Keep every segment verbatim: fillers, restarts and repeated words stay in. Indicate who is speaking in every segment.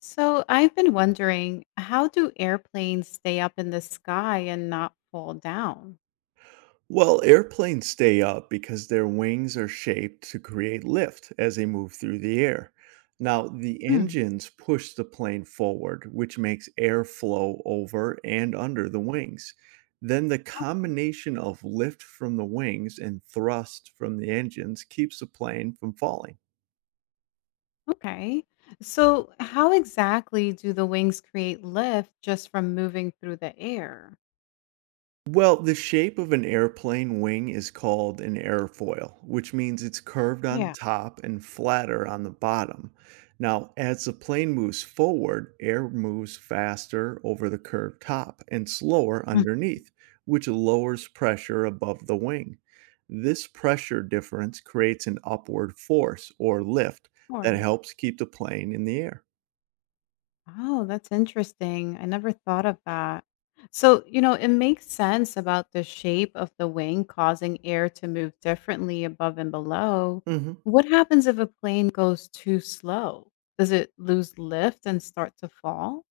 Speaker 1: So I've been wondering, how do airplanes stay up in the sky and not fall down?
Speaker 2: Well, airplanes stay up because their wings are shaped to create lift as they move through the air. Now, the
Speaker 1: Hmm.
Speaker 2: engines push the plane forward, which makes air flow over and under the wings. Then, the combination of lift from the wings and thrust from the engines keeps the plane from falling.
Speaker 1: Okay. So how exactly do the wings create lift just from moving through the air?
Speaker 2: Well, the shape of an airplane wing is called an airfoil, which means it's curved on
Speaker 1: Yeah.
Speaker 2: top and flatter on the bottom. Now, as the plane moves forward, air moves faster over the curved top and slower
Speaker 1: Mhm.
Speaker 2: underneath, which lowers pressure above the wing. This pressure difference creates an upward force or lift that
Speaker 1: Sure.
Speaker 2: helps keep the plane in the air.
Speaker 1: Oh, that's interesting. I never thought of that. So, you know, it makes sense about the shape of the wing causing air to move differently above and below.
Speaker 2: Mhm.
Speaker 1: What happens if a plane goes too slow? Does it lose lift and start to fall?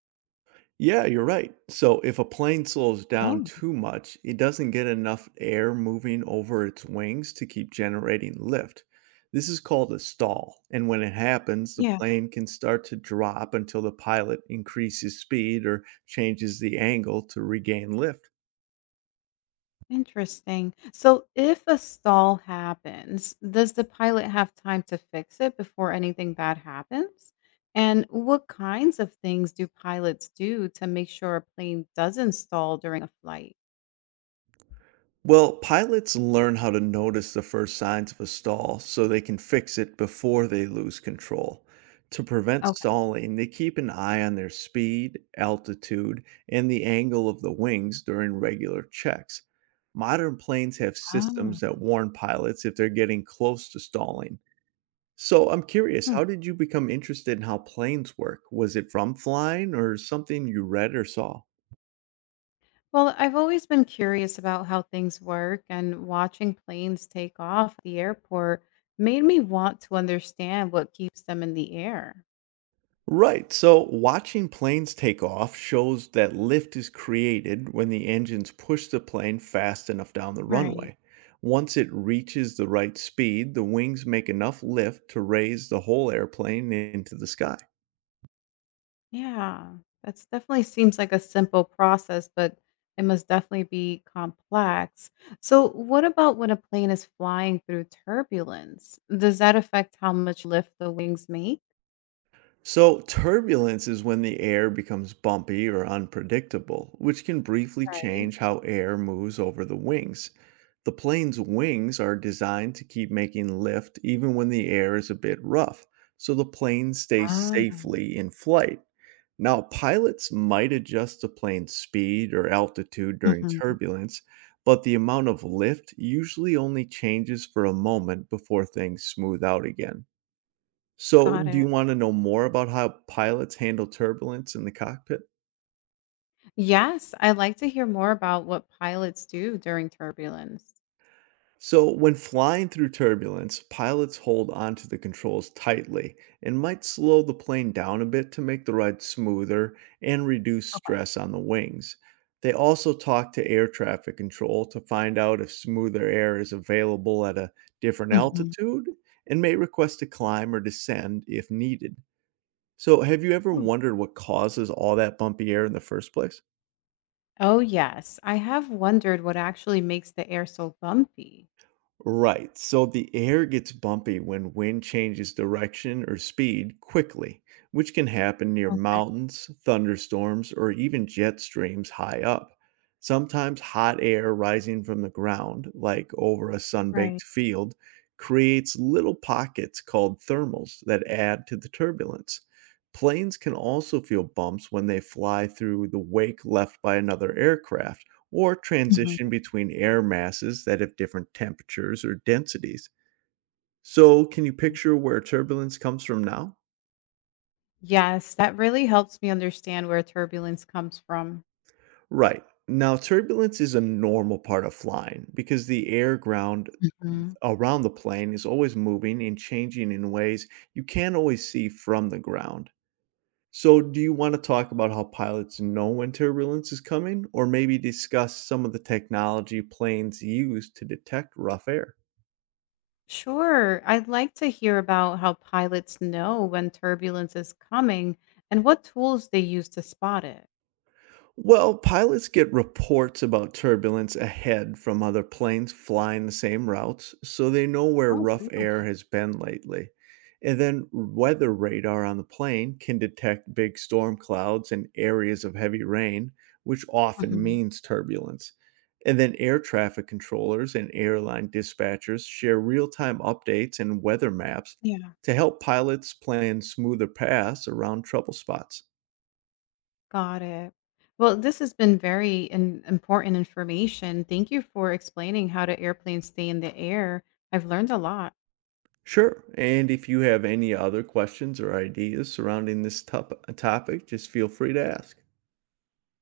Speaker 2: Yeah, you're right. So if a plane slows down
Speaker 1: Oh.
Speaker 2: too much, it doesn't get enough air moving over its wings to keep generating lift. This is called a stall. And when it happens, the
Speaker 1: Yeah.
Speaker 2: plane can start to drop until the pilot increases speed or changes the angle to regain lift.
Speaker 1: Interesting. So if a stall happens, does the pilot have time to fix it before anything bad happens? And what kinds of things do pilots do to make sure a plane doesn't stall during a flight?
Speaker 2: Well, pilots learn how to notice the first signs of a stall so they can fix it before they lose control. To prevent
Speaker 1: Okay.
Speaker 2: stalling, they keep an eye on their speed, altitude, and the angle of the wings during regular checks. Modern planes have
Speaker 1: Oh.
Speaker 2: systems that warn pilots if they're getting close to stalling. So I'm curious,
Speaker 1: Hmm.
Speaker 2: how did you become interested in how planes work? Was it from flying or something you read or saw?
Speaker 1: Well, I've always been curious about how things work, and watching planes take off at the airport made me want to understand what keeps them in the air.
Speaker 2: Right. So watching planes take off shows that lift is created when the engines push the plane fast enough down the
Speaker 1: Right.
Speaker 2: runway. Once it reaches the right speed, the wings make enough lift to raise the whole airplane into the sky.
Speaker 1: Yeah, that's definitely seems like a simple process, but it must definitely be complex. So, what about when a plane is flying through turbulence? Does that affect how much lift the wings make?
Speaker 2: So, turbulence is when the air becomes bumpy or unpredictable, which can briefly
Speaker 1: Right.
Speaker 2: change how air moves over the wings. The plane's wings are designed to keep making lift even when the air is a bit rough, so the plane stays
Speaker 1: Oh.
Speaker 2: safely in flight. Now, pilots might adjust the plane's speed or altitude during
Speaker 1: Mhm.
Speaker 2: turbulence, but the amount of lift usually only changes for a moment before things smooth out again. So,
Speaker 1: Got
Speaker 2: do
Speaker 1: it.
Speaker 2: you want to know more about how pilots handle turbulence in the cockpit?
Speaker 1: Yes, I'd like to hear more about what pilots do during turbulence.
Speaker 2: So, when flying through turbulence, pilots hold onto the controls tightly and might slow the plane down a bit to make the ride smoother and reduce
Speaker 1: Okay.
Speaker 2: stress on the wings. They also talk to air traffic control to find out if smoother air is available at a different
Speaker 1: Mhm.
Speaker 2: altitude and may request to climb or descend if needed. So, have you ever
Speaker 1: Oh.
Speaker 2: wondered what causes all that bumpy air in the first place?
Speaker 1: Oh, yes. I have wondered what actually makes the air so bumpy.
Speaker 2: Right. So the air gets bumpy when wind changes direction or speed quickly, which can happen near
Speaker 1: Okay.
Speaker 2: mountains, thunderstorms, or even jet streams high up. Sometimes hot air rising from the ground, like over a
Speaker 1: Right.
Speaker 2: sun-baked field, creates little pockets called thermals that add to the turbulence. Planes can also feel bumps when they fly through the wake left by another aircraft or
Speaker 1: Mhm.
Speaker 2: transition between air masses that have different temperatures or densities. So, can you picture where turbulence comes from now?
Speaker 1: Yes, that really helps me understand where turbulence comes from.
Speaker 2: Right. Now, turbulence is a normal part of flying because the air ground
Speaker 1: Mhm.
Speaker 2: around the plane is always moving and changing in ways you can't always see from the ground. So, do you want to talk about how pilots know when turbulence is coming, or maybe discuss some of the technology planes use to detect rough air?
Speaker 1: Sure, I'd like to hear about how pilots know when turbulence is coming and what tools they use to spot it.
Speaker 2: Well, pilots get reports about turbulence ahead from other planes flying the same routes, so they know where
Speaker 1: Oh,
Speaker 2: rough air
Speaker 1: really?
Speaker 2: has been lately. And then weather radar on the plane can detect big storm clouds and areas of heavy rain, which often
Speaker 1: Hmm.
Speaker 2: means turbulence. And then air traffic controllers and airline dispatchers share real time updates and weather maps
Speaker 1: Yeah,
Speaker 2: to help pilots plan smoother paths around trouble spots.
Speaker 1: got it. Well, this has been very in- important information. Thank you for explaining how do airplanes stay in the air. I've learned a lot.
Speaker 2: Sure. And if you have any other questions or ideas surrounding this top- topic, just feel free to ask.